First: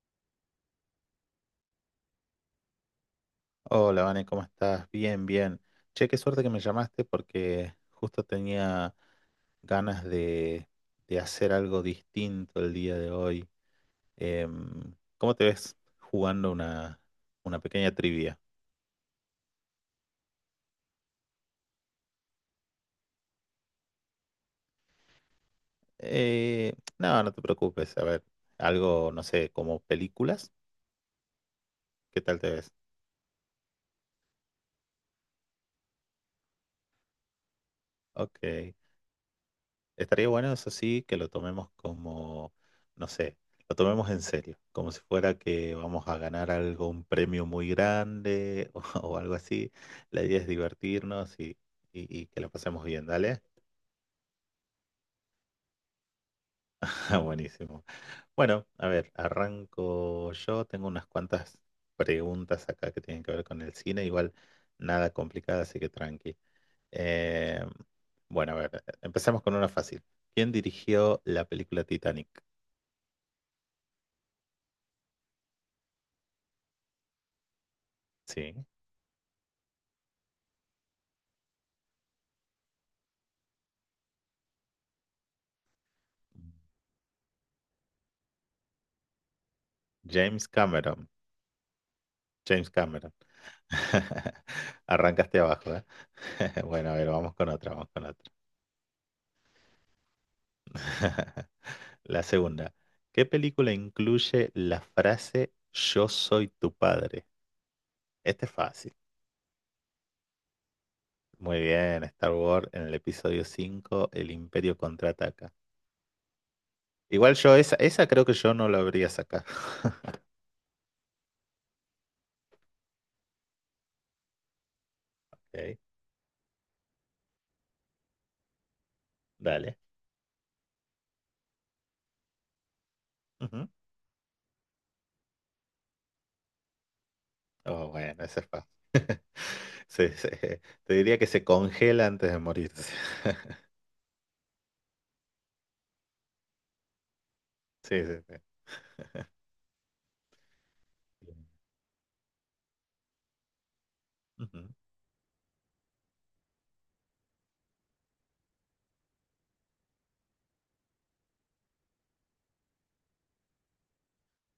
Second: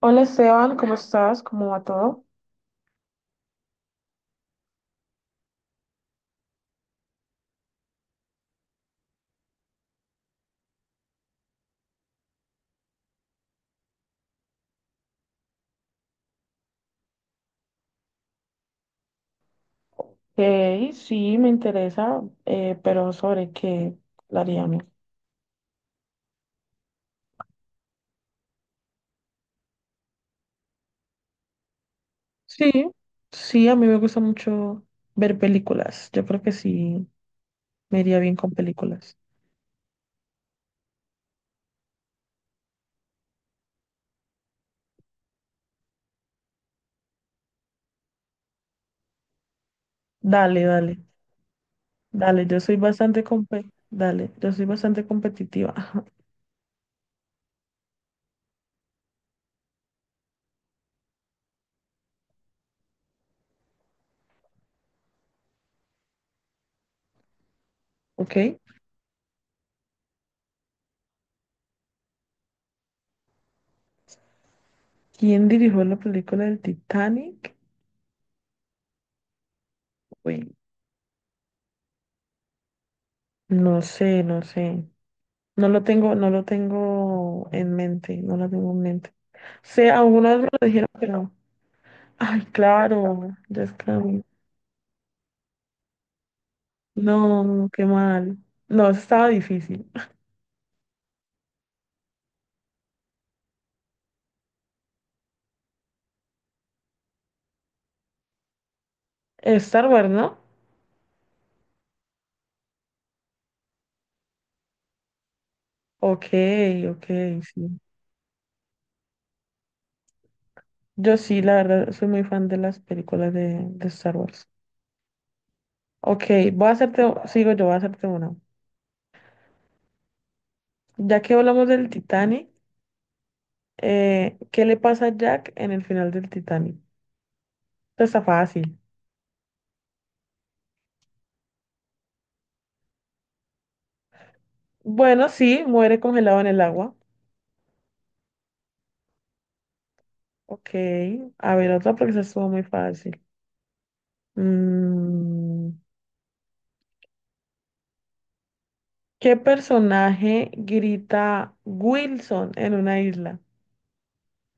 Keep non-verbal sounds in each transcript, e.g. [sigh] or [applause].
Hola Esteban, ¿cómo estás? ¿Cómo va todo? Hola, Vane, ¿cómo estás? Bien, bien. Che, qué suerte que me llamaste porque justo tenía ganas de hacer algo distinto el día de hoy. ¿Cómo te ves jugando una pequeña trivia? Ok, sí, me interesa, pero ¿sobre qué hablaríamos? Eh, no, no te preocupes. A ver, algo, no sé, como películas. ¿Qué tal te ves? Sí, sí, a mí me gusta mucho ver películas. Yo creo que sí, me iría bien con Ok. películas. Estaría bueno, eso sí, que lo tomemos como, no sé, lo tomemos en serio, como si fuera que vamos a ganar algo, un premio muy grande [laughs] o algo así. La idea es Dale, dale, divertirnos y que dale, la yo soy pasemos bien, bastante ¿dale? Dale, yo soy bastante competitiva. [laughs] [laughs] Ah, buenísimo. Bueno, a ver, arranco yo. Tengo unas cuantas preguntas acá que tienen que ver con el cine, igual nada complicada, así que tranqui. Eh, bueno, a ¿Ok? ver, empezamos con una fácil. ¿Quién dirigió la película Titanic? ¿Quién dirigió la película del Titanic? Sí. Uy, no sé. No lo tengo, no lo tengo en mente, no lo tengo en mente. Sé, alguna vez James me lo dijeron, Cameron. pero, ay, James Cameron. claro, ya es que... [laughs] Arrancaste abajo, ¿eh? [laughs] Bueno, a ver, vamos con No, otra, qué vamos con otra. mal. No, eso estaba difícil. [laughs] [laughs] La segunda. ¿Qué película incluye la frase Yo soy tu padre? Este es fácil. Star Wars, ¿no? Muy bien, Star Wars en el episodio 5, El Imperio contraataca. Ok, ok, Igual yo esa, sí. esa creo que yo no la habría sacado. [laughs] Yo sí, la verdad, soy muy fan de las películas de Star Wars. Ok, Ok, sigo yo, voy a hacerte una. dale. Ya que hablamos del Titanic, Ujú. ¿Qué le pasa a Jack en el final del Titanic? Oh, Esto está bueno, esa es fácil. fácil. Te diría que se congela antes de morirse. [laughs] Bueno, sí, muere congelado en el agua. Sí, sí, sí. Ok, a ver, otra porque esa estuvo muy fácil. Ujú. Mm, ¿qué personaje grita Wilson en una isla?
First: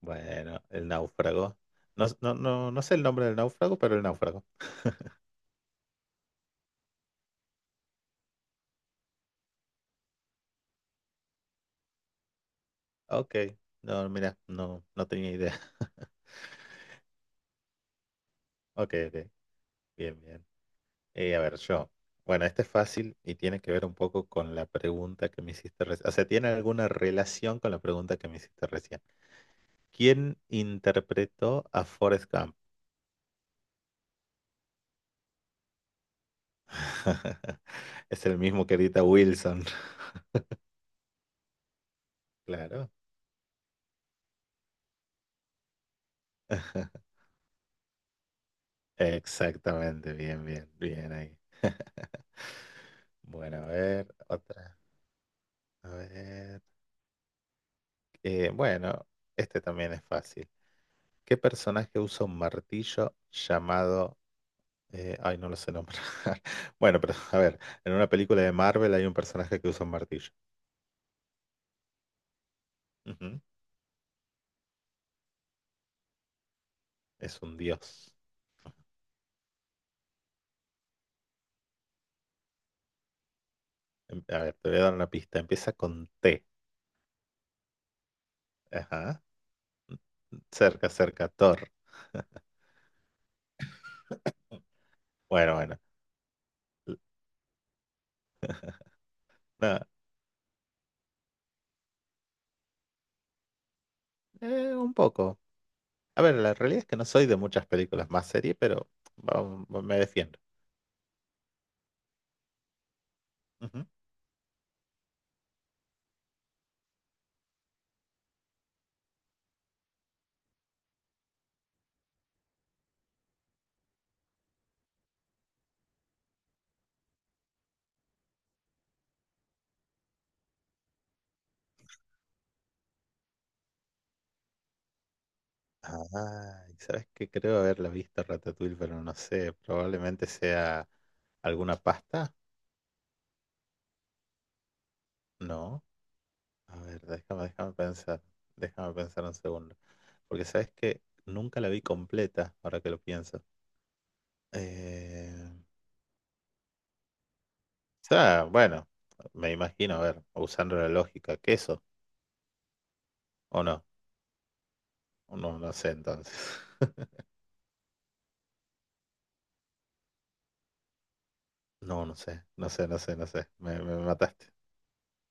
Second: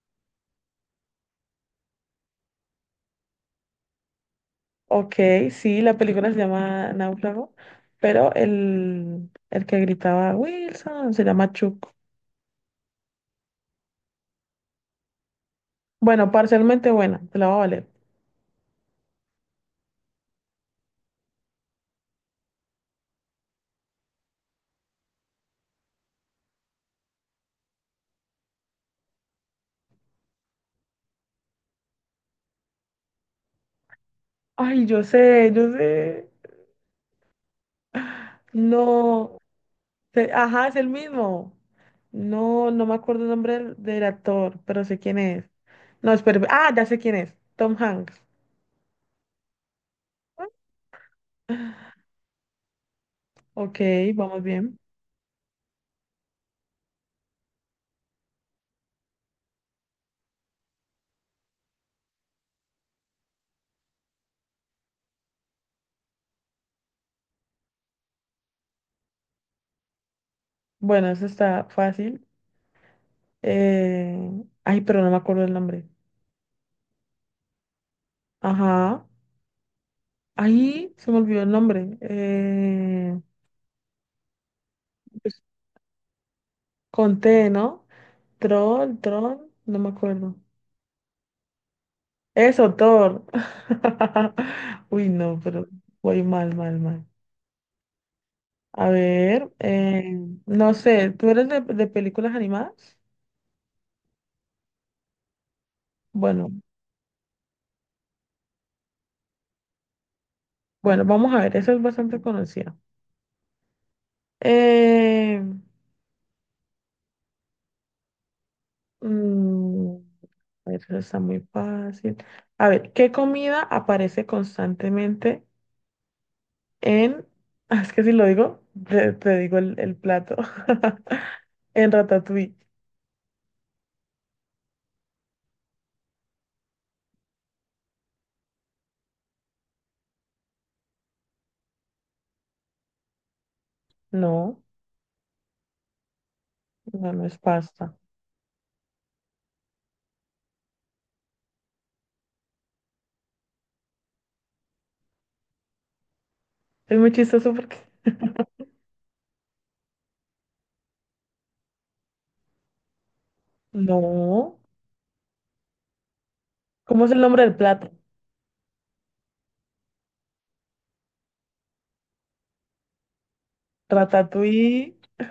Bueno, el náufrago. No, no, no, no sé el nombre del náufrago, pero el náufrago. Ok, sí, la película se llama Náufrago, pero el que gritaba Wilson se llama Chuck. Ok. No, mira, no, no tenía idea. [laughs] Bueno, parcialmente buena, te la va a valer. Ok, ok. Bien, bien. A ver, yo. Bueno, este es fácil y tiene que ver un poco con la pregunta que me hiciste recién. O sea, tiene alguna relación con la pregunta que me hiciste recién. ¿Quién interpretó a Forrest Gump? Ay, yo sé, yo sé. [laughs] Es el mismo que edita No, Wilson. [laughs] Ajá, es el mismo. No, no Claro. me acuerdo el nombre del actor, pero sé quién es. No, espera, ah, ya sé [laughs] quién es, Tom Hanks. Exactamente, bien, bien, bien ahí. Bueno, a Ok, ver, vamos otra. bien. A ver. Bueno, este también es fácil. ¿Qué personaje usa un martillo llamado... ay, no lo sé nombrar. [laughs] Bueno, pero a ver, en una película de Marvel hay un personaje que usa un martillo. Bueno, eso está fácil. Ujú. Eh, Ay, pero no me acuerdo el nombre. Es un dios. Ajá. Ahí se me olvidó el nombre. A ver, te voy a dar una pista. Pues, Empieza con T. con T, ¿no? Troll, Ajá. Tron, no me acuerdo. Cerca, cerca, Thor. Eso, Thor. [laughs] Uy, no, Bueno, pero bueno. voy mal, mal, L- mal. A ver, nada, no sé, ¿tú eres de películas animadas? Un poco. A ver, Bueno, la realidad es que no soy de muchas películas más serie, pero vamos, me defiendo. bueno, vamos a ver, eso es bastante conocida. Eh, Mm, a ver, eso está muy fácil. A ver, ¿qué comida aparece constantemente en... [laughs] Es que si lo digo, te digo el plato. [laughs] En Ratatouille. Ah, y ¿sabes que creo haberla visto Ratatouille, pero no sé, probablemente sea alguna pasta, No, ¿no? A ver, no, no es déjame pasta. pensar, déjame pensar un segundo, porque sabes que nunca la vi completa, ahora que lo pienso. Eh, Es muy chistoso porque... o sea, bueno, me imagino, a ver, usando la lógica, queso, ¿o no? No. No, no sé entonces. [laughs] ¿Cómo es el nombre del plato? No, no sé, no sé, no sé, no sé, me mataste. Ratatouille. [laughs]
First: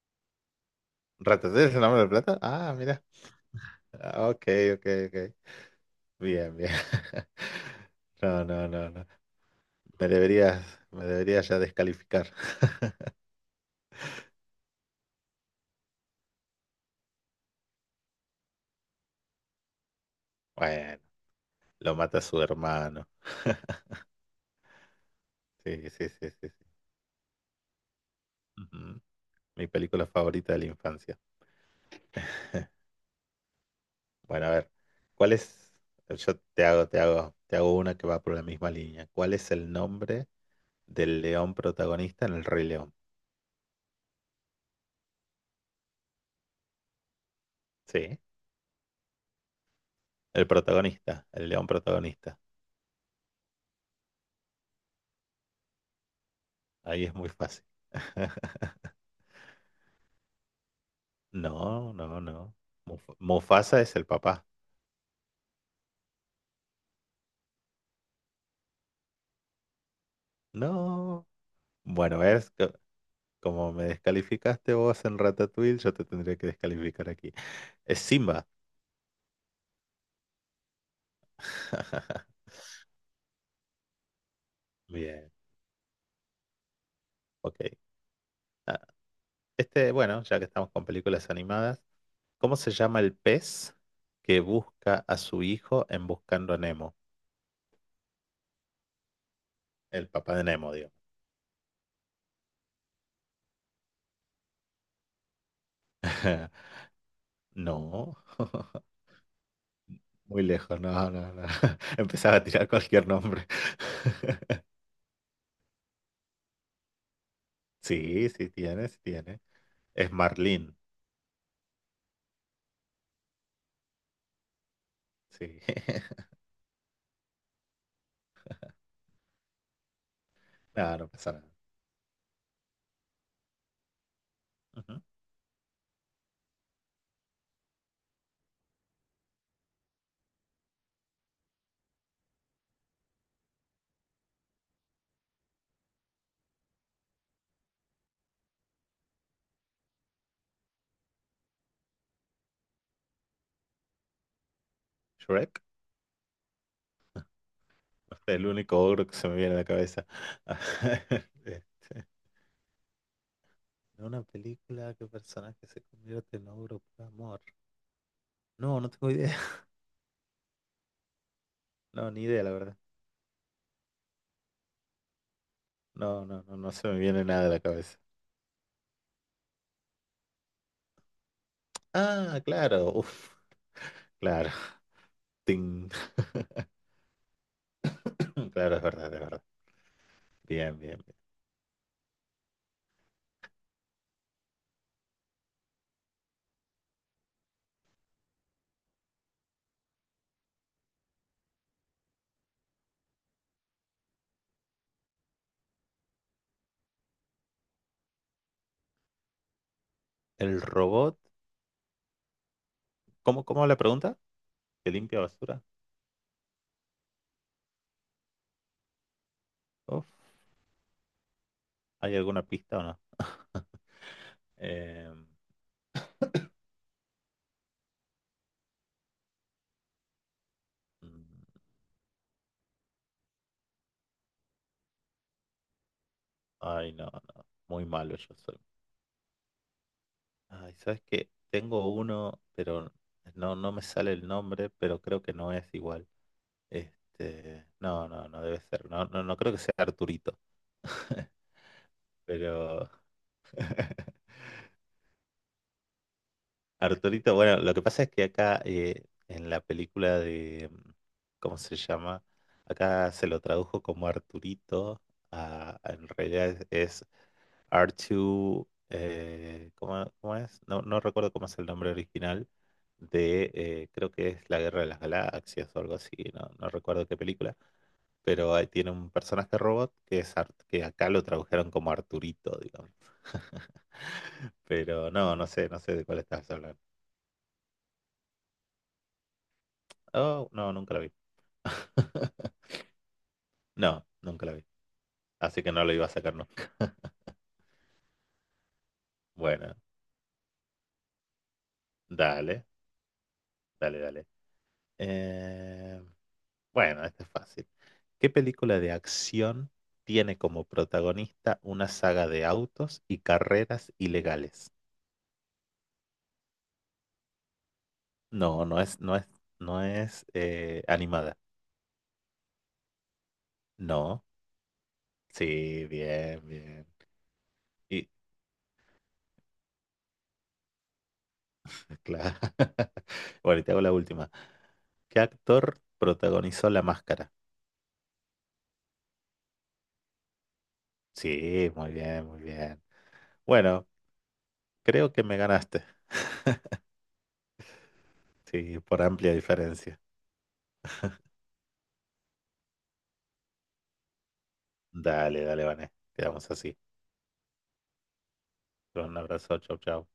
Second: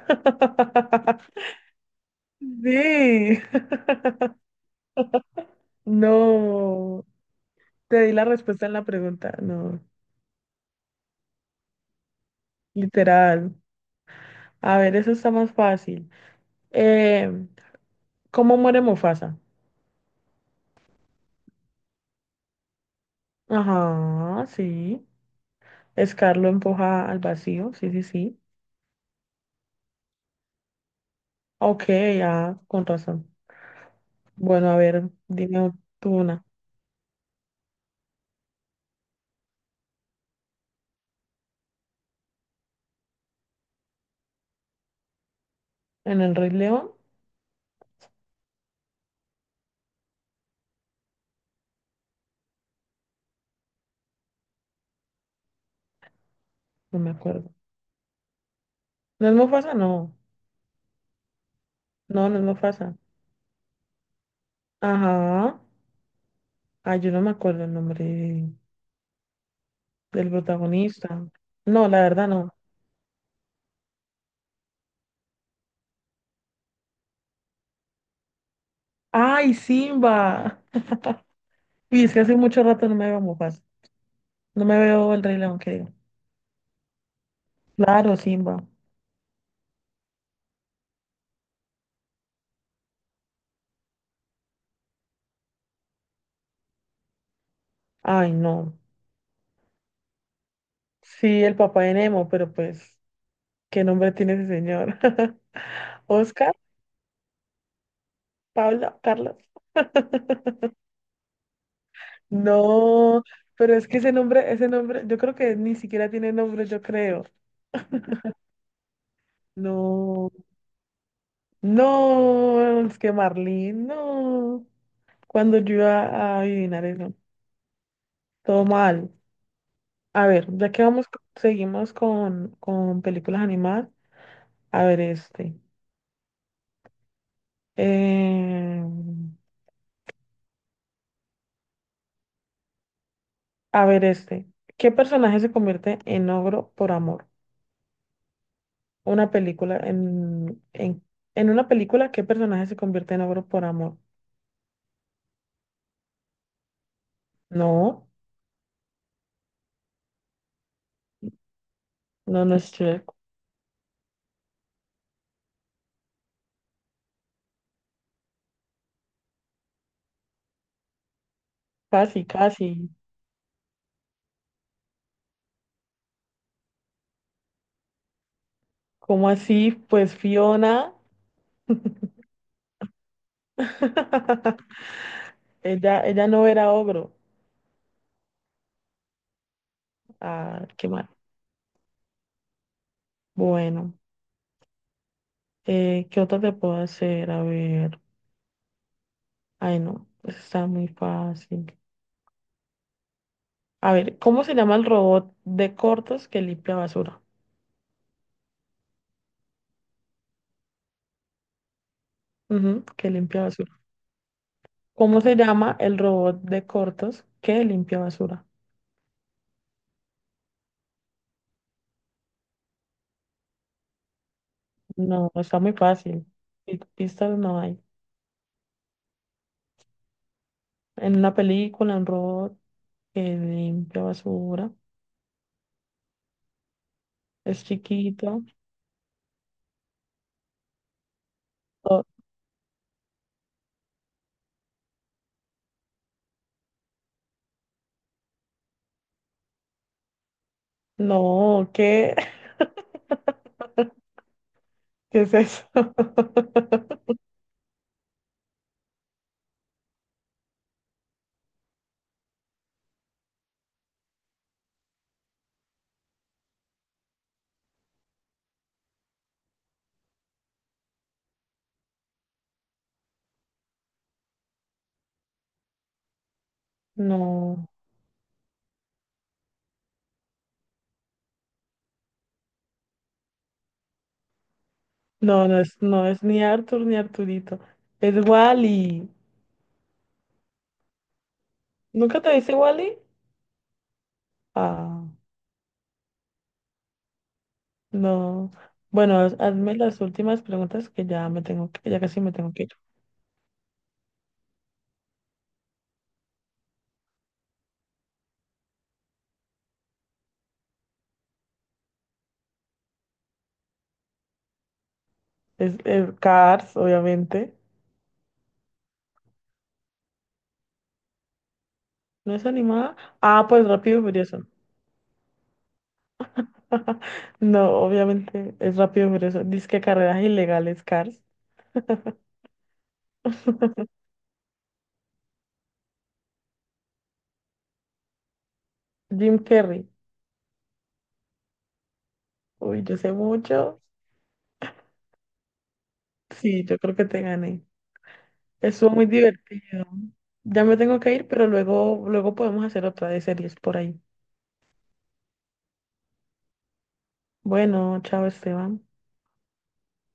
¿Ratatouille es el nombre de plata? Ah, mira, Sí. ah, ok, ok, ok. Bien, bien. No. [laughs] Te di la No, respuesta no, en la no, no. pregunta. No. Me deberías, me deberías ya descalificar. Literal. A ver, eso está más fácil. Eh, ¿Cómo muere Mufasa? Bueno, lo mata su hermano. Ajá, sí. Sí, sí, sí, Scar lo sí, sí. empuja al vacío, sí, sí, sí. Ujú. Mi película favorita de la infancia. Ok, ya, con razón. Bueno, a ver, Bueno, a ver, ¿cuál dime es? tú Yo una. te hago, te hago una que va por la misma línea. ¿Cuál es el nombre del león protagonista en El Rey León? ¿En el Rey León? Sí, el protagonista, el león protagonista. No Ahí me es muy acuerdo. fácil. [laughs] ¿No es Mufasa? No. No, no, No, no es no. Mufasa. Mufasa es el papá. Ajá. Ay, yo no me acuerdo el del protagonista. No. No, la Bueno, verdad no. ¿ves? Como me descalificaste vos en Ratatouille, yo te tendría que descalificar aquí. Es Simba. ¡Ay, Simba! [laughs] Y es que hace [laughs] mucho rato no me veo Mufasa. No me veo el Bien, Rey León, que digo. ok. Claro, Simba. Ah, este, bueno, ya que estamos con películas animadas, ¿cómo se llama el pez que busca a su hijo en Buscando a Nemo? Ay, no. El papá de Nemo, digo. Sí, el papá de Nemo, pero pues, ¿qué nombre tiene ese señor? [laughs] Oscar, [laughs] No, [laughs] Pablo, Carlos. muy [laughs] lejos, no, no, no. [laughs] Empezaba a tirar cualquier No, nombre. pero es que [laughs] ese nombre, yo creo que ni siquiera tiene nombre, yo creo. [laughs] Sí, sí tiene, sí tiene. Es No, Marlene, no, es que Marlene, no. Cuando sí. yo iba [laughs] a adivinar eso, todo mal. A ver, ya que No, vamos, no pasa nada. seguimos con películas animadas. A ver, Ujú. este. Eh, A ver este. ¿Qué personaje se convierte en ogro por amor? Una película en una película, ¿qué personaje se convierte en ogro por amor? Shrek. No, El único ogro que se me viene a la cabeza. [laughs] Este, no, no es Shrek. una película que personaje se convierte en ogro por amor. No, no tengo idea. [laughs] No, ni Casi, idea, la verdad. casi. No, no, no, no se me viene nada a la cabeza. ¿Cómo así? Pues Fiona. [laughs] Ah, claro. Uf, claro. Ting. Ella no era ogro. [laughs] Claro, es verdad, es verdad. Ah, Bien, qué bien, mal. bien. Bueno, ¿qué otra te puedo hacer? A ver. Ay, no, eso está muy fácil. A ver, ¿cómo se llama el robot de cortos que limpia basura? El robot. Ujú, que limpia ¿Cómo, cómo la basura. pregunta? ¿Que limpia ¿Cómo se basura? llama el robot de cortos que limpia basura? Uf, ¿hay alguna pista o no? Eh, No, está muy fácil. Pistas no hay. En una mm, película, un robot que limpia basura. ay, no, no. Es Muy malo yo chiquito. soy. Ay, ¿sabes qué? Tengo Oh, uno, pero no, no me sale el nombre, pero creo que no es igual. Este, no, no, no debe ser. No, no, no creo que sea Arturito. [laughs] no, ¿qué? [laughs] Pero [laughs] ¿Qué es eso? [laughs] Arturito, bueno, lo que pasa es que acá en la película de, ¿cómo se llama? Acá se lo tradujo como Arturito. En realidad es R2, ¿cómo, cómo es? No, no recuerdo cómo es el nombre original de, creo que es La Guerra de las Galaxias o algo así, no, no recuerdo qué película, No, pero ahí tiene un personaje robot que es que acá lo tradujeron como Arturito, digamos. Pero no, no no, sé, no sé de no cuál es ni estás hablando. Arthur ni Arturito. Es Wally. Oh, no, nunca la vi. ¿Nunca te dice [laughs] Wally? No, nunca la vi. Ah, Así que no lo iba a sacar nunca. no. Bueno, hazme Bueno, las últimas preguntas que ya me tengo que, ya casi me tengo que dale, ir. dale, dale. Eh, bueno, este es fácil. ¿Qué película de acción tiene como protagonista una saga de autos y carreras ilegales? Es, Cars, obviamente. No, no es, no es, no es animada. ¿No es animada? Ah, pues Rápido y No, Furioso. sí, bien, bien. [laughs] No, Y obviamente es Rápido y Furioso. Dice que carreras ilegales, Cars. claro. [laughs] Bueno, y te hago la última. ¿Qué actor protagonizó La Máscara? Jim Carrey. Sí, muy bien, muy bien. Uy, yo sé mucho. Bueno, creo que me ganaste, Sí, yo creo que te gané. sí, Estuvo por muy amplia divertido. diferencia. Ya me tengo que ir, pero luego, luego podemos hacer otra de series por ahí. Dale, dale, Vané. Quedamos así. Bueno, chao, Esteban. Un abrazo, chau, chau.